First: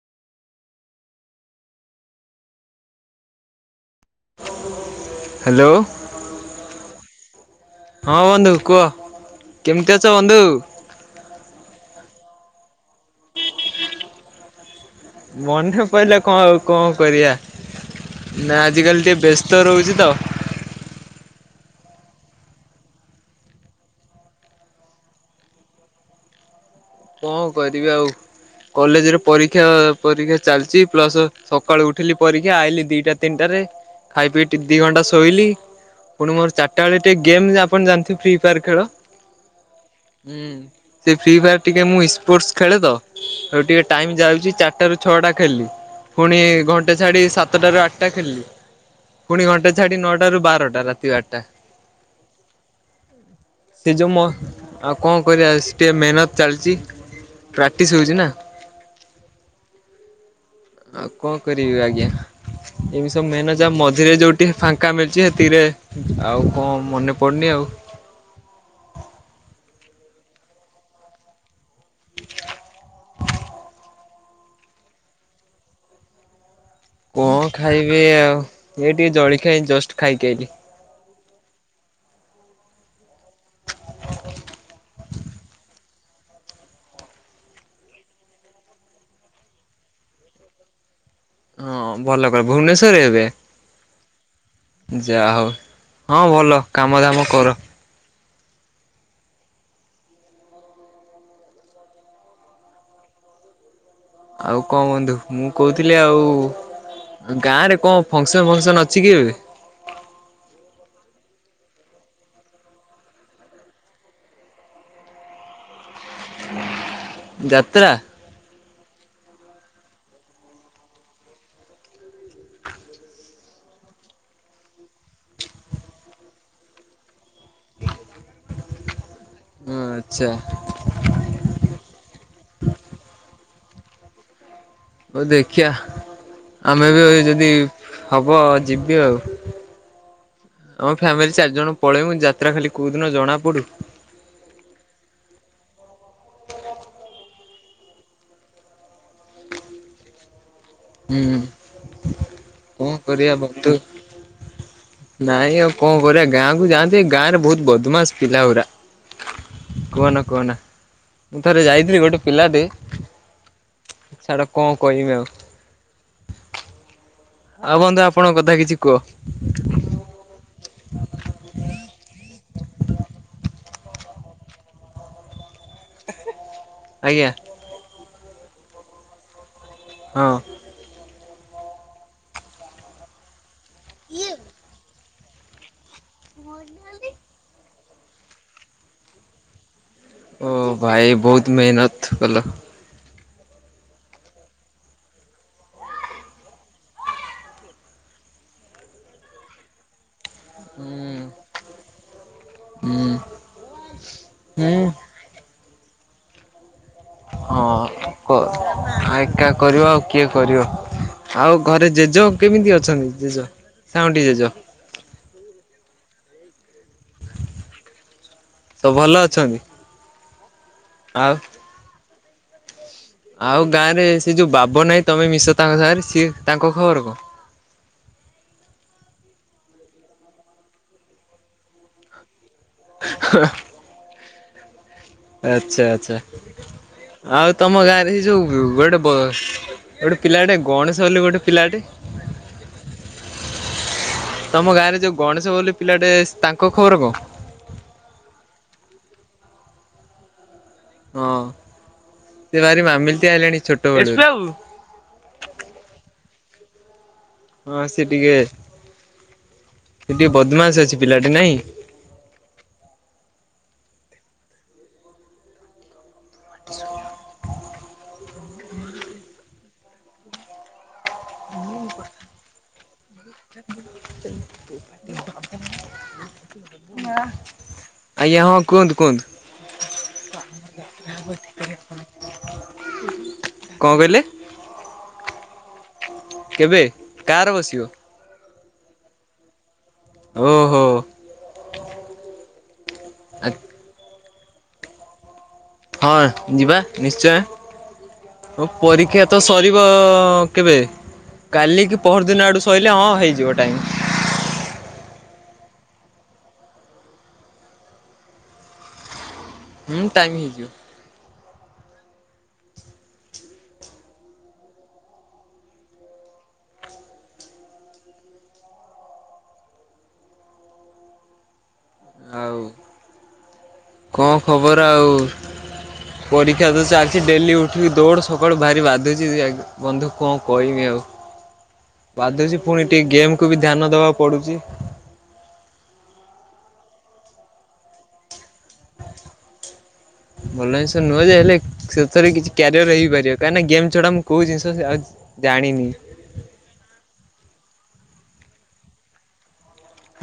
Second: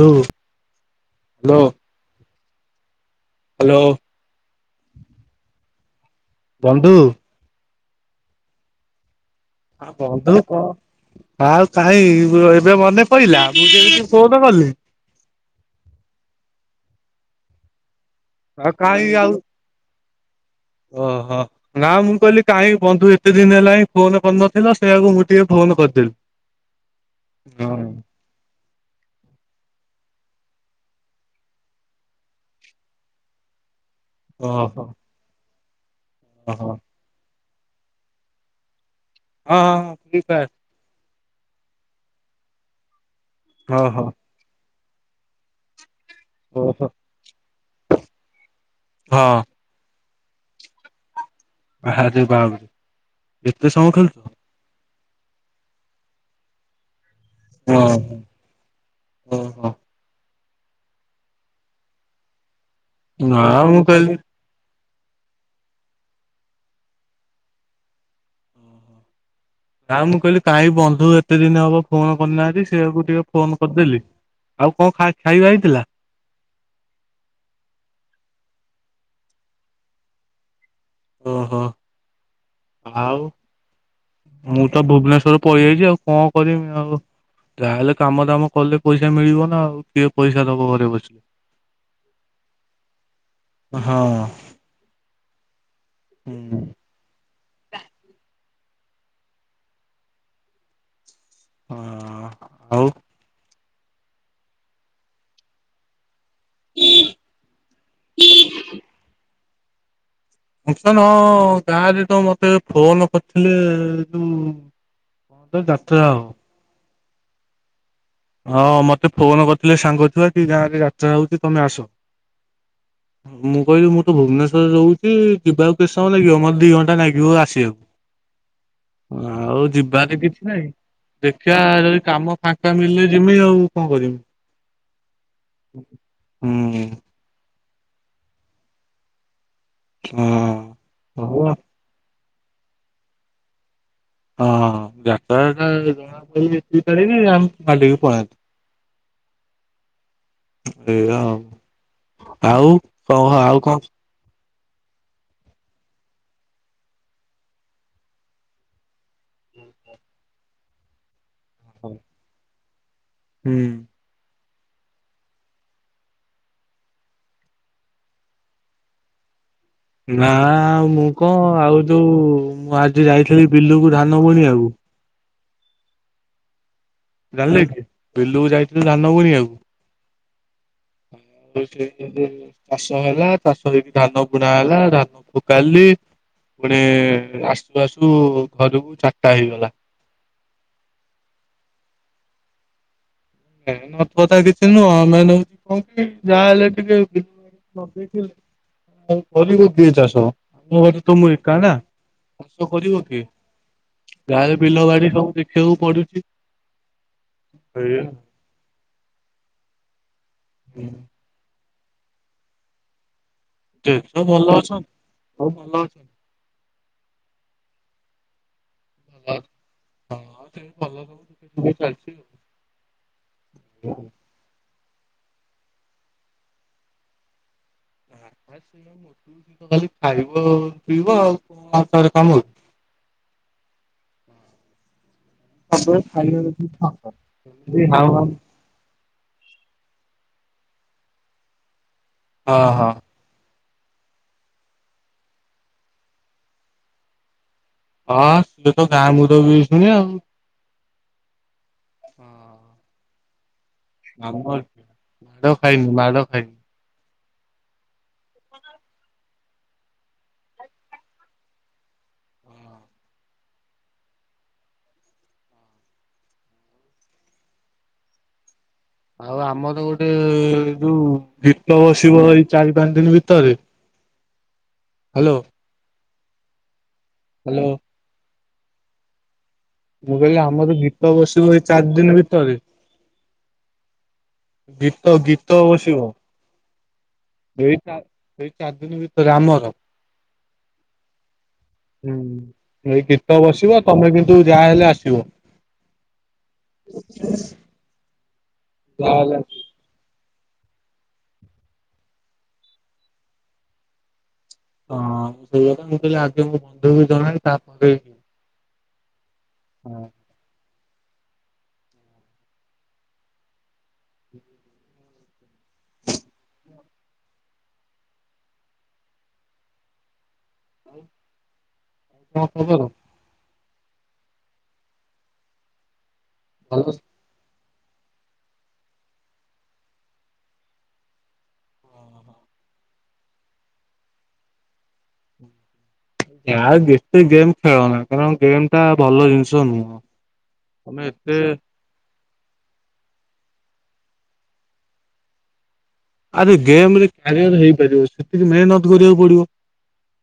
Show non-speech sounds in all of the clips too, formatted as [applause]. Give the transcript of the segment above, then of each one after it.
ହୁଁ hello. Hello. Hello. ବନ୍ଧୁ। ହଁ ବନ୍ଧୁ କୁହ କେମିତି ଅଛ ବନ୍ଧୁ? ଆ ଆଉ କାଇ ଏବେ ମନେ ପଇଲା। ମୁଁ ଯେମିିତି ଫୋନ କଲି। ମନେ ପାଇଲେ କ କଣ ଆଉ କଣ କରିବା ନା ଆଉ ଆଜିକାଲି ଟିକେ ବେସ୍ତ- - ତ ରହୁଛି ତ। ଓ ହୋ। ନା ମୁଁ କହିଲି କାଇଁ ବନ୍ଧୁ ଏତେ ଦିନ ହେଲା ହିଁ ଫୋନ କରିନଥିଲ ସେଇଆକୁ ମୁଁ ଟିକେ ଫୋନ କରିଦେଲି। କଣ ହଁ କରିବି ଆଉ। କଲେଜରେ ପରୀକ୍ଷା ପରୀକ୍ଷା ଚାଲିଛି ପ୍ଲସ ସକାଳୁ ଉଠିଲି ପରୀକ୍ଷା ଆଇଲିି ଦିଟା ତିନିଟାରେ ଖାଇ ପିଇ ଟିକେ ଦି ଓହୋ ଘଣ୍ଟା ଶୋଇଲି ପୁଣି ମୋର ଓହୋ ଚାରିଟା ବେଳେ ଗୋ ଗେମ୍ ଆପଣ ଜାଣିଥିବେ ଫି ଫେୟାର ଖେଳ ହଁ ହଁ ଫ୍ରି ଫାୟାର ସେ ଫିଫେୟାର ଟିକେ ମୁଁ ସ୍ପୋର୍ଟସ ଖେଳେ ତ ଆଉ ହଁ ଟିକେ ହଁ ଟାଇମ ଯାଉଛି ଚାରିଟାରୁୁ ଛଅଟା ଖେଳି ପୁଣି ଓହୋ ଘଣ୍ଟେ ଛାଡି ସାତଟାରୁ ଆଠଟା ଖେଳିଲି ହଁ ପୁଣି ଘଣ୍ଟେ। ସାଢ ନଅଟା ରୁ ବାରଟା ରାତି ବାରଟା ବାାରେ ବାହାଘରେ ଏତେ ସେ ସମୟ ଯୋଉ ମ ଖେଳୁଛ ଆଉ କଣ କରିବା ସିଏ ଟିକେ ମେହନତ ଚାଲିଛି ପ୍ରାକ୍ଟିସ ଓହୋ ହଉଛି ନା ଓହୋ। ଆଉ କଣ କରିବି ଆଜ୍ଞା ଏମିତି ସବୁ ନା ମେହନତ ଯା ମୁଁ କହିଲି ମଝିରେ ଯୋଉଠି ଟିକେ ଫାଙ୍କା ମିଳିଛି ସେତିକିରେ ଆଉ କଣ ମନେ ପଡ଼ୁନି ଆଉ ନା ମୁଁ କହିଲି କାହିଁ ବନ୍ଧୁ ଏତେ ଦିନ ହବ ଫୋନ କରିନାହାନ୍ତି ସେଇଆକୁ ଟିକେ ଫୋନ କରିଦେଲି ଆଉ କଣ ଖାଇ ଖାଇବା ହେଇଥିଲା? କଣ ଖାଇବି ଆଉ ଏଇ ଟିକେ ଜଳଖିଆ ଏଇ ଜଷ୍ଟ ଖାଇକି ଆଇଲି। ଓହୋ ଆଉ ମୁଁ ତ ଭୁବନେଶ୍ଵର ପଳେଇଆଇଛି ଆଉ କଣ? କରିମି ଆଉ ଯାହାହେଲେ କାମ ଦାମ କଲେ ପଇସା ମିଳିବ ନା ଆଉ କିଏ ପଇସା ଦବ ଘରେ ବସିଲେ ହଁ ଭଲ କର ଭୁବନେଶ୍ଵରରେ ଏବେ ହଁ ଯା ହଉ ହଁ ଭଲ ହୁଁ କାମଦାମ କର। ହଁ ଆଉ? ଆଉ କଣ ବନ୍ଧୁ ମୁଁ କହୁଥିଲି ଆଉ ଗାଁ ରେ କଣ ଫଙ୍କସନ ଫଙ୍କସନ ଅଛି କି ଏବେ? ଫନସନ ହଁ ଗାଁରେ ତ ମତେ ଫୋନ କରିଥିଲେ ଯୋଉ କଣ ଯାତ୍ରା ଆଉ ଯାତ୍ରା? ହଁ ମତେ ଫୋନ କରିଥିଲେ ସାଙ୍ଗ ଛୁଆ କି ଗାଁରେ ଯାତ୍ରା ହଉଛି ତମେ ଆସ ମୁଁ କହିଲି ମୁଁ ତ ଭୁବନେଶ୍ଵରରେ ରହୁଛି ଯିବାକୁ କେତେ ସମୟ ଲାଗିବ ମୋତେ ଦି ଘଣ୍ଟା ଲାଗିବ ଆସ ଆଉ ଯିବାନି ରେ ଆଚ୍ଛା। କିଛି ନାଇଁ ଦେଖିବା ଯଦି କାମ ଫାଙ୍କା ମିଲିଲେ ଯିବି ଆଉ କଣ କରମି ହଉ ଦେଖିବା ହୁଁ ହଁ। ଆମେ ବି ଯଦି ହବ ଯିବି ଆଉ ଆମ ଫ୍ୟାମିଲି ହଉ ଚାରି ଜଣ ପଳେଇବୁ ଯାତ୍ରା ଖାଲି କୋଉ ଦିନ ଜଣା ପଡୁ ହଁ ଯାତ୍ରା ଜଣା ଏତିି ତାରିଖ ଆମେ ମାାଲିକି ପଳାନ୍ତୁ ଏ ହୁଁ ଆଉ କରିବା କଣ ଆଉ ବନ୍ଧୁ କଣ? ନାଇଁ ଆଉ କଣ କରିବା ଗାଁ କୁ ଯାଆନ୍ତି ଗାଁ ରେ ବହୁତ ବଦମାସ ପିଲା ଗୁରା କୁହନା କୁହନା ମୁଁ ଥରେ ଯାଇଥିଲି ଗୋଟେ ପିଲାଟେ ହୁଁ। ଛାଡା କଣ କହିମି ଆଉ ଆଉ ବନ୍ଧୁ ଆପଣଙ୍କ କଥା କିଛି କୁହ? ନା ଆଉ ମୁଁ କଣ ଆଉ ଯୋଉ ମୁଁ ଆଜି ଯାଇଥିଲି ବିଲୁକୁ ଧାନ ବୁଣିବାକୁ ଆଜ୍ଞା। [inaudible] ବିଲୁକୁ ଯାଇଥିଲୁ ଧାନ ବୁଣିବାକୁ ହଁ। [inaudible] ଚାଷ ହେଲା ଚାଷ ହେଇକି ଧାନ ବୁଣା ହେଲା ଧାନ ମୁ କାଲି ମାନେ ଆସୁ ଆସୁ ଘରକୁ ଚାରିଟା ହେଇଗଲା ଓ ଭାଇ ବହୁତ ମେହନତ କଲ। ନାଇଁ ନତ କଥା କିଛି ନୁହଁ ଆମେ ନଉଛି କହ କି ଯାହାହଲେ ଟିକେ ବିଲ [inaudible] ଘରେ ହୁଁ ତ ମୁ ଏକା ନା [inaudible] କରିବା ହୁଁ କିଏ? ଗାଁରେ ହୁଁ ବିଲ ବାଡି ସବୁ ଦେଖିବାକୁ ପଡୁଛି ଏଇଆ ହଁ କ ଏକା କରିବ ଆଉ କିଏ କରିବ ହୁଁ। ଆଉ ଘରେ ଜେଜ କେମିତି ଅଛନ୍ତି ଜେଜ? ଜେଜ ଭଲ ଅଛନ୍ତି। ସବୁ ଭଲ ଅଛନ୍ତି। ସବୁ ଭଲ ଅଛନ୍ତି। ହଁ ସେ ଭଲ ସବୁ ଆଉ ଦୁଃଖେ ସୁଖେ ଚାଲିଛି ଆଉ। ଆଉ ଗାଁ ରେ ସେ ଯୋଉ ବାବନାଇଁ ତମେ ମିଶ ତାଙ୍କ ସାଙ୍ଗରେ ସିଏ ତାଙ୍କ ଖବର କଣ? ଆ ଖାଲି ଖାଇବ ପିଇବ ଆଉ କଣ ତାରେ କାମ ହୋଉଚି। ହ। ଆଚ୍ଛା ସବୁବେଳେ ଆଚ୍ଛା ଖାଇବା ଆଉ ତମ ଦେଖିକି ଗାଁରେ ହେ ଯୋଉ ଗୋଟେ ଗୋଟେ ପିଲାଟେ ଗଣେଶ ବୋଲି ଗୋଟେ ପିଲାଟେ ହ ହ। ତମ ଗାଁରେ ଯୋଉ ଗଣେଶ ବୋଲି ପିଲାଟେ ତାଙ୍କ ଖବର କଣ? ହଁ ସେତ ଗାଁ ମୁରବି ହେଇଚନ୍ତି ଆଉ। ହଁ ସେ ଭାରି ମାମିଲିତିଆ ହେଲେଣି ଛୋଟ ବେଳୁ। ଆପ୍ ଗନ ମାଡ ଖାଇନି ମାଡ ଖାଇନି। [unintelligible] ହଁ ସେ ଟିକିଏ ସେ ଟିକିଏ ବଦମାସ ଅଛି ପିଲାଟି ନାଇଁ? [inaudible] ଆଉ ଆମର ଗୋଟେ ଯୋଉ ଗୀତ ବସିବ ଏଇ ଚାରି ପାଞ୍ଚ ଦିନି ଭିତରେ [inaudible] ହ୍ୟାଲୋ ନା। ହାଲୋ। ଆଜ୍ଞା ହଁ କୁହନ୍ତୁ ମୁଁ କହିଲି ଆମର କୁହନ୍ତୁ। ଗୀତ ବସିବ ଏଇ ଚାରି ଦିନ ଭିତରେ କଣ କହିଲେ? ଗୀତ ଗୀତ ବସିବ। କେବେ? କାର ଏଇ ବସିବ ଚାରି ଏଇ ଚାରି ଦିନି ଭିତରେ ଆମର। ଓହୋ। ହୁଁ ଏଇ ଗୀତ ବସିବ। ତମେ କିନ୍ତୁ ଯାହାହଲେ ଆସିବ। ହଁ ଯିବା ନିଶ୍ଚୟ ତୋପରୀକ୍ଷା ଯାହାହେଲେ ତ ସରି ବ କେବେ? କାଲି କି ପହର ଦିନ ଆଡୁ ସଇଲେ ହଁ ହେଇଯିବ ଟାଇମ୍। ହଁ ସେଇଗଥା ମୁଁ କହିଲି ଆଗ ମୁ ବନ୍ଧୁ ବି ଜଣା ତାପରେ [unintelligible] ହୁଁ ହଁ ଟାଇମ୍ ହେଇଯିବ। [inaudible] ଆଉ ଖବର କଣ ଖବର ଆଉ? ପରୀକ୍ଷା ତ ଭଲ ଚାଲ କି ଡେଲି ଉଠିକି ଦୌଡ ସକାଳୁ ଭାରି ବାଧୁଚି ବନ୍ଧୁ କଣ କହିବି ଆଉ। ବାଧୁଚି ପୁଣି ଟିକେ ଗେମ୍ କୁ ବି ଧ୍ୟାନ ଦେବାକୁ ପଡୁଚି। ଆଉ ଯେତେ ଗେମ୍ ଖେଳନା କାରଣ ଗେମ୍ ଟା ଭଲ ଜିନିଷ ନୁହଁ। ମନ ଇଛା ତମେ ନୁହେଁ ଏତେ ଯେ ହେଲେ ସେଥେରେ କିଛି କ୍ୟାରିୟର ହେଇପାରିବ। କାହିଁକିନା ଗେମ୍ ଛଡ଼ା ମୁଁ କୋଉ ଜିନିଷ ଆଉ ଜାଣିନି। ଆରେ ଗେମ୍ ରେ କ୍ୟାରିୟର ହେଇପାରିବ। ସେତିକି ମେହେନତ୍ କରିବାକୁ ପଡିବ।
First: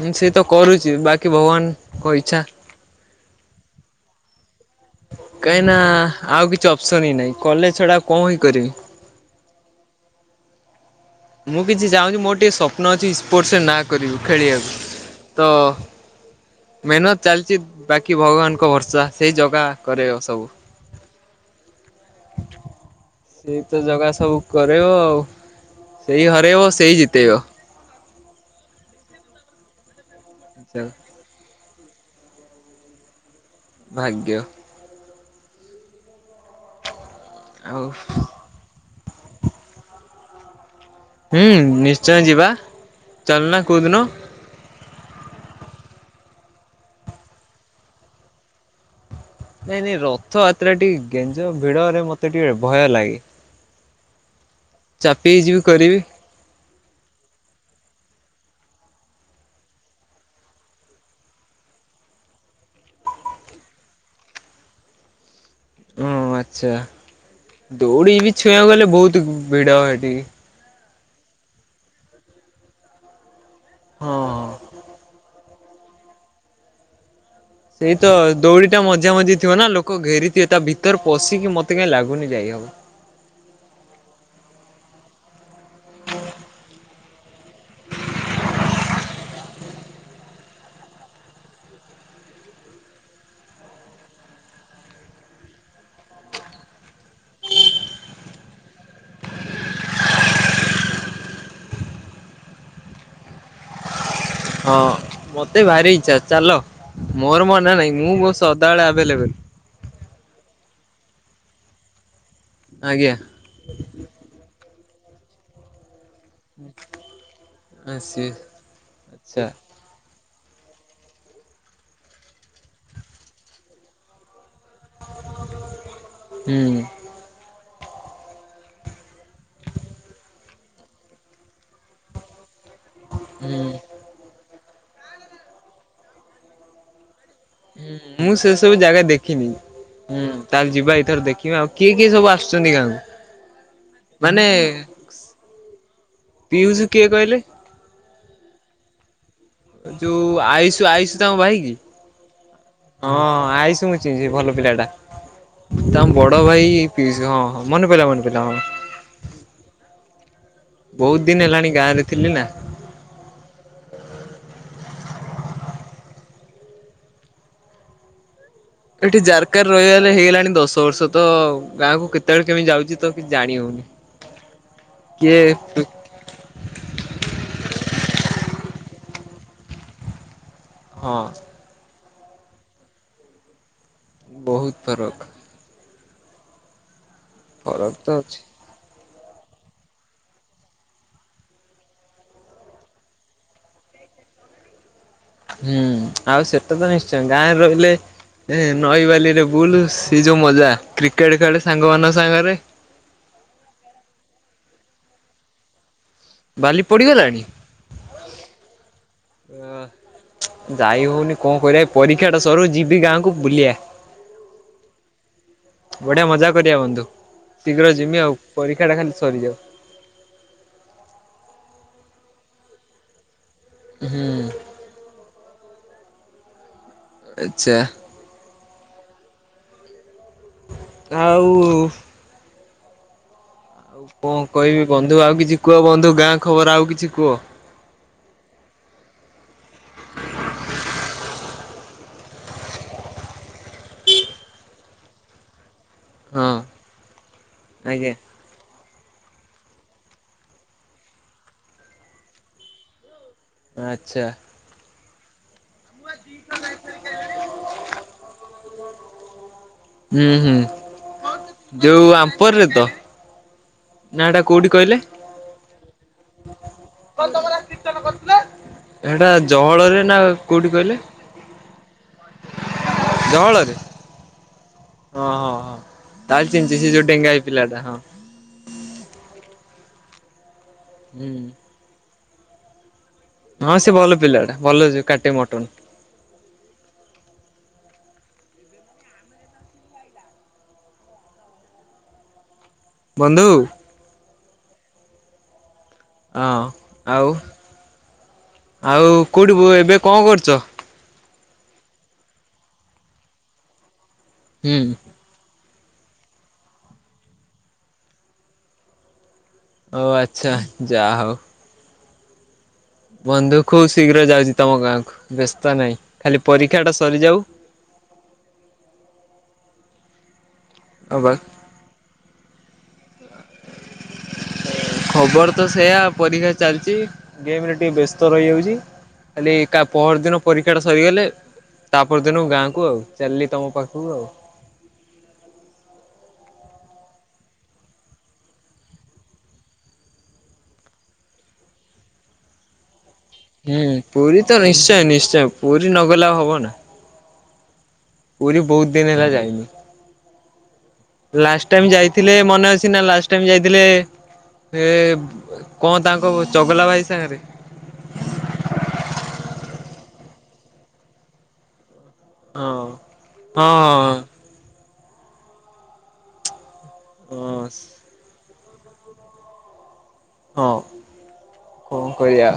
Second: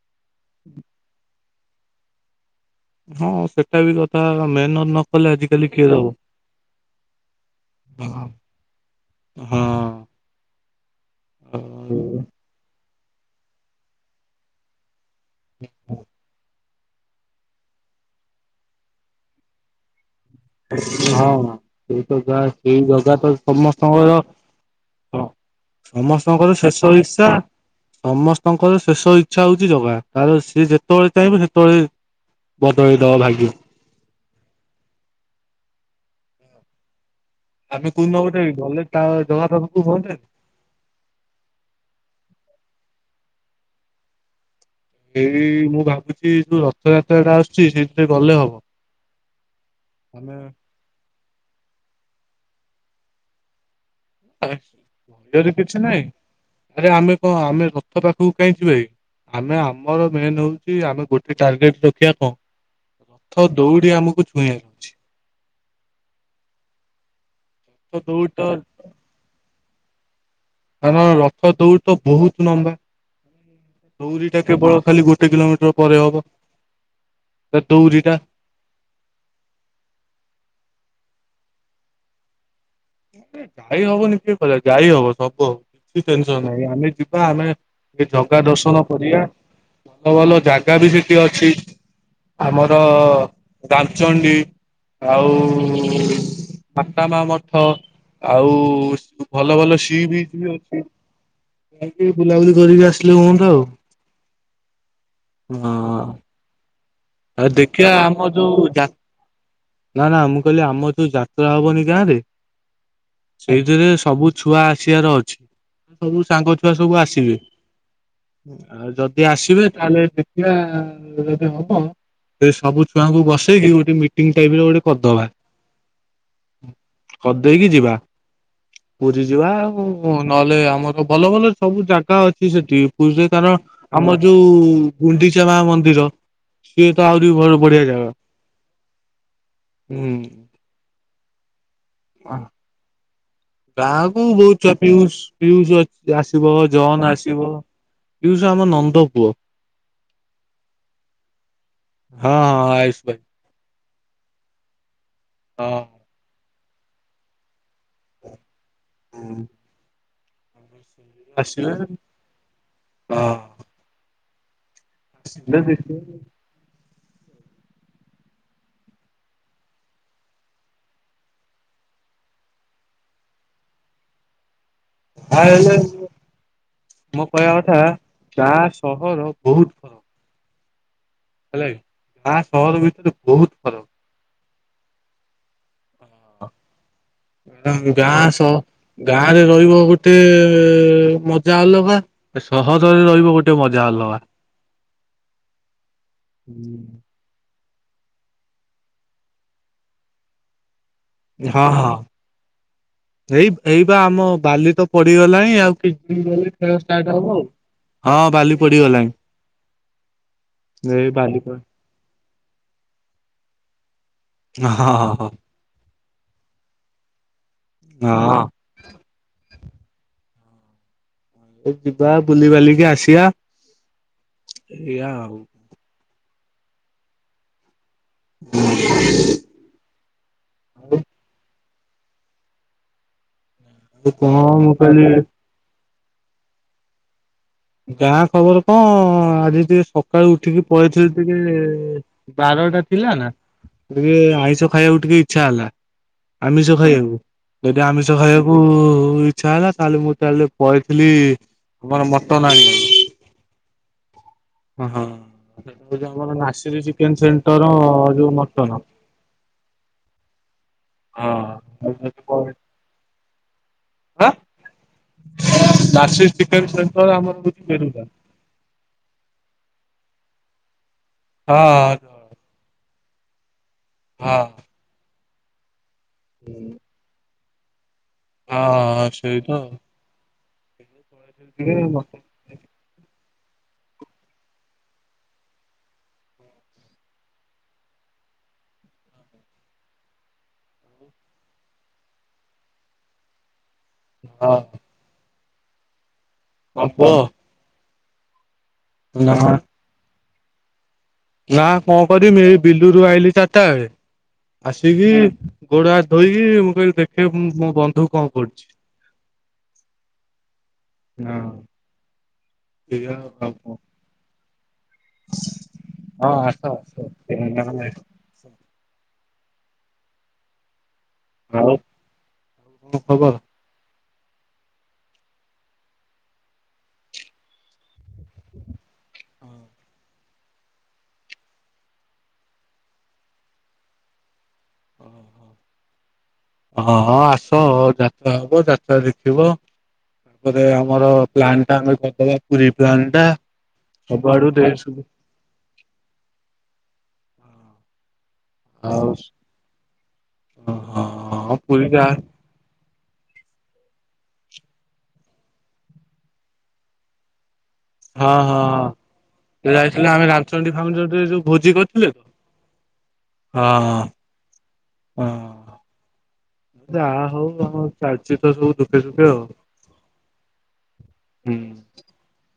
ମୁଁ ସେ ତ କରୁଚି। ବାକି ଭଗବାନଙ୍କ ଇଚ୍ଛା। ହଁ ସେଟା ବି କଥାହେଲା ମେହେନନ। କାହିଁକି ନା ଆଉ କିଛି ଅପସନ ହିଁ ନାହିଁ କଲେଜ ଛଡା କଣ ହିଁ କରିବି। ହଁ। ମୁଁ କିଛି ଚାହୁଁଛି ମୋର ଟିକିଏ ସ୍ୱପ୍ନ ଅଛି ସ୍ପୋର୍ଟସରେ ନା କରିବୁ ଖେଳିବାକୁ। ତ ମେହନତ ଚାଲିଛି, ବାକି ଭଗବାନଙ୍କ ଭରସା। ସେଇ ଜଗା କରେଇବ ସବୁ। ହଁ, ସେଇା ସେଇ ଜାଗା ତ ସେଇ ଜଗା ସମସ୍ତଙ୍କର। ସବୁ କରେଇବ ଆଉ [inaudible] ସେଇ ସମସ୍ତଙ୍କର ହରେଇବ ଶେଷ ସେଇ ଇଚ୍ଛା। ଜିତେଇବ। ସମସ୍ତଙ୍କର ଶେଷ ଇଚ୍ଛା ହଉଛି ଜଗା। ତାର ସିଏ ଯେତେବେଳେ [unintelligible] ସେତେବେଳେ ବଦେଳିବ ଭାଗ୍ୟ। ଭାଗ୍ୟ। ଆଉ ଆମେ କଉ ଦିନ ଗୋଟେ ଗଲେ ତା ଜଗା ପାଖକୁ ହୁଅନ୍ତାନି? ହୁଁ, ନିଶ୍ଚୟ ଯିବା। ଚାଲନା, କୋଉଦିନ। ଏଇ, ମୁଁ ଭାବୁଛି, ଯୋଉ ରଥଯାତ୍ରା ଟା ଆସୁଛି, ସେଇଥିରେ ଗଲେ ହବ। ନାଇଁ ନାଇଁ, ଆମେ ରଥଯାତ୍ରା ଟିକେ ଗେଞ୍ଜ ଭିଡରେ, ମତେ ଟିକେ ଭୟ ଲାଗେ। ଚାପି [unintelligible] ହେଇଯିବି କିଛି କରିବି ନାଇଁ। ଆରେ, ଆମେ କଣ ଆମେ ରଥ ପାଖକୁ କାହିଁ ଯିବାକି? ଆମେ ଆମର ମେନ ହଉଛି, ଆମେ ଗୋଟେ ଟାର୍ଗେଟ ରଖିବା, କଣ? ରଥ ଦୌଡି ଆମକୁ ଛୁଇଁ। ଓ, ଆଚ୍ଛା! ରଥ ଦୌଡି ବି ତ ଛୁଇଁବାକୁ ଗଲେ ବହୁତ ଭିଡ ସେଠି। ଧର ରଥ ଦୌଡ଼ି ତ ବହୁତ ଲମ୍ବା। ଦୌରୀ ଟା କେବଳ ଖାଲି ଗୋଟେ କିଲୋମିଟର ପରେ ହବ। ତା ସେଇ ତ ଦୌଡିଟା ଦୌଡ଼ି ଏଟା ମଜା ମଜି ଥିବ ନା, ଲୋକ ଘେରିଥିବ। ତା ଭିତରେ ପଶିକି ମତେ କାହିଁ ଲାଗୁନି, ଯାଇହବ। ଯାଇ ହବନି? କିଏ କହିଲା ଯାଇ ହବ ସବୁ ହବ। କିଛି ଟେନସନ୍ ନାହିଁ, ଆମେ ଯିବା, ଆମେ ଏ ଜାଗା ଦର୍ଶନ କରିବା, ଭଲ ଭଲ ଜାଗା ବି ସେଠି ଅଛି। ଆମର ଦାଲଚଣ୍ଡୀ, ଆଉ ମାତା ମା ମ ଠ, ଆଉ ଭଲ ଭଲ ସି ବିଚ ବି ଅଛି। ଏମିତି ବୁଲାବୁଲି କରିକି ଆସିଲେ ହୁହନ୍ତା ଆଉ। ହଁ, ମତେ ହଁ ଭାରି ଇଚ୍ଛା। ଚାଲ! ମୋର ଆଉ ମନା ଦେଖିବା ନାହିଁ, ମୁଁ ଆମ ବ ଯୋଉ ଯା ସଦାବେଳେ ଆଭେଲେବଲ୍। ନା ନା, ମୁଁ କହିଲି, ଆମର ଯୋଉ ଯାତ୍ରା ହବନି ଗାଁ ରେ। ଆଜ୍ଞା। ସେଇଥିରେ ସବୁ ଛୁଆ ଆସିବାର ଅଛି। ସବୁ ସାଙ୍ଗ ଛୁଆ ସବୁ ଆସିବେ, ଆସିବେ ଆଉ ଯଦି ଆଚ୍ଛା ଆସିବେ ତାହେଲେ ଦେଖିବା, ଯଦି ହବ ସେ ସବୁ ଛୁଆଙ୍କୁ ବସେଇକି ଗୋଟେ ମିଟିଂ ଟାଇପର ଗୋଟେ କରିଦବା। ହୁଁ। କରି ଦେଇକି ଯିବା। ପୁରୀ ଯିବା, ଆଉ ନହେଲେ ଆମର ଭଲ ଭଲ ସବୁ ଜାଗା ଅଛି ସେଠି। ପୁରୀ ରେ ତାର ହୁଁ ଆମ ଯୋଉ ଗୁଣ୍ଡିଚା ମା ମନ୍ଦିର, ସିଏ ତ ଆହୁରି ଭଲ। ବଢିଆ ହୁଁ, ଜାଗା ମୁଁ ସେ ସବୁ ଜାଗା ଦେଖିନି। ହୁଁ, ତାହେଲେ ଯିବା। ଏଇଥର ଦେଖିବା ଆଉ। କିଏ କିଏ ସବୁ ଆସିୁଛନ୍ତି ଗାଁ କୁ? ବାହା ହବୁ, ବହୁତ ପିଉ ପିଉଷ ଆସିବ, ପିୟୁଷ କିଏ ଜନ କହିଲେ ଆସିବ। ପିୟୁଷ ଆମର ନନ୍ଦ ପୁଅ। ଯୋଉ ଆୟୁଷ ଆୟୁଷ ତାଙ୍କ ଭାଇକି? ହଁ ହଁ ଆୟୁଷ ହଁ, ଭାଇ ଆୟୁଷ ମୁ ଭଲ ପିଲାଟା। ହଁ। ତମ ବଡ଼ ଭାଇ ପିଇଶି? ହଁ ହଁ, ମନ ପଇଲା ମନେ ପଇଲା ହଁ। ହୁଁ। ବହୁତ ଦିନ ହେଲାଣି ଗାଁରେ ଥିଲି ନା। [inaudible] [inaudible] ଏଠି ଜାରକାରେ ରହିବାରେ ହେଇଗଲାଣି ଦଶ ବର୍ଷ ତ ଗାଁକୁ କେତେବେଳେ କେମିତି ଯାଉଛି ତ କିଛି ଜାଣି ହଉନି। [inaudible] କିଏ ଯାହା ହେଲେ ମୋ କହିବା କଥା ଗାଁ ସହର ବହୁତ ଫରକ୍। ହଁ। ହେଲାକି ଗାଁ ସହର ଭିତରେ ବହୁତ ଫରକ। ବହୁତ ଫରକ୍। ଫରକ ତ ଗାଁ ଅଛି। ସ ଗାଁରେ ରହିବ ଗୋଟେ ମଜା ଅଲଗା। ସହରରେ ରହିବ ଗୋଟେ ମଜା ଅଲଗା। ହୁଁ ଆଉ ସେତେବି ନି ଗାଁରେ ରହିଲେ ନଈ ବାଲିରେ ବୁଲ୍ ସେ ଯୋଉ ମଜା। କେଡେ କାଡେ ହଁ ହଁ। ସାଙ୍ଗମାନଙ୍କ ସାଙ୍ଗରେ ଏଇ ଏଇ ବା ଆମ ବାଲି ତ ପଡିଗଲାଇଁ ବାଲି ଆଉ। ପଡିଗଲାଣି? ହଁ ବାଲି ପଡିଗଲାଇଁ। ଯାଇ ବାଲି ହଉନି। ହଁ କଣ କରିବା? ପରୀକ୍ଷା ଟା ସରୁ ଯିବି ଗାଁକୁ ବୁଲିବା। ହଁ ହଁ ହଁ। ବଢିଆ ମଜା କରିବା ବନ୍ଧୁ। ଶୀଘ୍ର ଯିମି ଆଉ ହଁ। ପରୀକ୍ଷା ଟା ଖାଲି ସରିଯାଉ। ଏ ଯିବା ବୁଲିିବାଲିକି ଆସିବା। ହୁଁ। ଏଇଆ ଆଉ। ଆଛା। [inaudible] ଆଉ ଆଉ କଣ କହିବି ବନ୍ଧୁ? ଆଉ କିଛି କୁହ ବନ୍ଧୁ। ଗାଁ ଖବର ଆଉ କିଛି କୁହ। ଗାଁ ଖବର କଣ? ଆଜି ଟିକେ ସକାଳୁ ଉଠିକି ପଳେଇଥିଲି ଟିକେ। ବାର ଟା ଥିଲା ନା। ଟିକେ ଆଇଁଷ ଖାଇବାକୁ ଟିକେ ଇଚ୍ଛା ହେଲା। ହଁ ଆମିଷ ଖାଇବାକୁ। ଯଦି ଆଜ୍ଞା ଆମିଷ ଖାଇବାକୁ ଇଚ୍ଛା ହେଲା। ତା ହେଲେ ମୁଁ ତା ହେଲେ ପଳେଇଥିଲି ଆମର ମଟନ ଆଣବାକୁ। ଆଚ୍ଛା। ସେ ଟା ଆମର ମାର୍ସିଜ୍ ଚିକେନ୍ ସେଣ୍ଟର ଯୋଉ ମଟନ। ହଁ ଯୋଉ ଆମ୍ପରରେ ତ ନାଁ ଏଟା କୋଉଠି କହିଲେ? ନାସିର ଚିକେନ ସେଣ୍ଟର ଆମର ହଉଛି ବେଲୁଦା ସେଟା ଜଅଁଳରେ ନା କୋଉଠି କହିଲେ? ହଁ। ଜଆଁଳରେ ହଁ। ଓଁ ହୋ ହଁ ହଁ ତା ହେଲେ ଚିିହିଁଚି ସେ ଯୋଉ ଡେଙ୍ଗା ହେଇ ପିଲାଟା। ହଁ। ଆ ସେଇ ତ ଆଉ। ହୁଁ। ମତେ ହଁ ସେ ଭଲ ପିଲାଟା ଭଲ ଟା। ଭଲ ସେ କାଟେ ମଟନ। ବନ୍ଧୁ ହଁ। କଣ ହଁ କୁହ ଆଉ। ଆଉ ନା କୋଉଠି? ଏବେ କଣ କରୁଚ? ନା କଣ କରବି ଏଇ ବିଲୁରୁ ଆଇଲି ଚାରିଟା ବେଳେ ହୁଁ। ଆସିକି ଗୋଡହାତ ଧୋଇକି ମୁଁ କହିଲି ଦେଖେ ମୋ ବନ୍ଧୁ କଣ କରୁଚି? ଓ ଆଚ୍ଛା, ଯା ହଉ। ହଁ ଏଇଆ ଆଉ ବନ୍ଧୁ ଖୁବ୍ ଶୀଘ୍ର ଯାଉଚି ତମ ଗାଁକୁ ବ୍ୟସ୍ତ ନାହିଁ ହଁ ଖାଲି ଆସ ଆସ ପରୀକ୍ଷାଟା ସରିଯାଉ [unintelligible] [unintelligible] ଆଉ [unintelligible] କଣ ଖବର? [unintelligible] ଖବର ତ ସେଇୟା ପରୀକ୍ଷା ଚାଲିଚି ଗେମରେ ଟିକେ ବ୍ୟସ୍ତ ବ୍ୟସ୍ତ ରହିଯାଉଚି ହଁ କାଲି କା ପହରଦିନ ପରୀକ୍ଷାଟା ସରିଗଲେ ତା ପରଦିନ ଗାଁକୁ ଆଉ ଚାଲିଲି ତମ ପାଖକୁ ଆଉ ଓଁ ହୋ ହଁଁ ହଁ ଆସ ଯାତ୍ରା ହବ ଯାତ୍ରା ଦେଖିବ। ତାପରେ ଆମର ପ୍ଲାନ୍ ଟା ଆମେ କରିଦବା ପୁରୀ ପ୍ଲାନ୍ ଟା। ହୁଁ ପୁରୀ ସବୁଆଡୁ ତ ଦେଇ ନିଶ୍ଚୟ ସବୁ ନିଶ୍ଚୟ ପୁରୀ ନଗଲେ ଆଉ ହବ ନା ପୁରୀ ବହୁତ ଆଉ ଦିନ ହେଲା ଯାଇନି [unintelligible] ହଁ ଲାଷ୍ଟ ପୁରୀ ଟାଇମ୍ ଯା ଯାଇଥିଲେ। ମନେ ଅଛି ନା ଲାଷ୍ଟ ଟାଇମ୍ ଯାଇଥିଲେ। [unintelligible] ହଁ ତାଙ୍କ ଚଗଲା ଭାଇ ସାଙ୍ଗରେ ହଁ ହଁଁ ଯାଇଥିଲେ ଆମେ ରାମଚଣ୍ଡୀ ଫାମଚଣ୍ଡୀ ଯୋଉ ଭୋଜି କରିଥିଲେନି [unintelligible] ହଁ। ହଁ, ହଁ, ହଁ। ଯା ହଁ ହଉ ଆମ ଚାଲିଚି ତ ସବୁ ଦୁଃଖେ ସୁଖେ ଆଉ ହଁ ହୁଁ। [unintelligible] କଣ କରିଆ?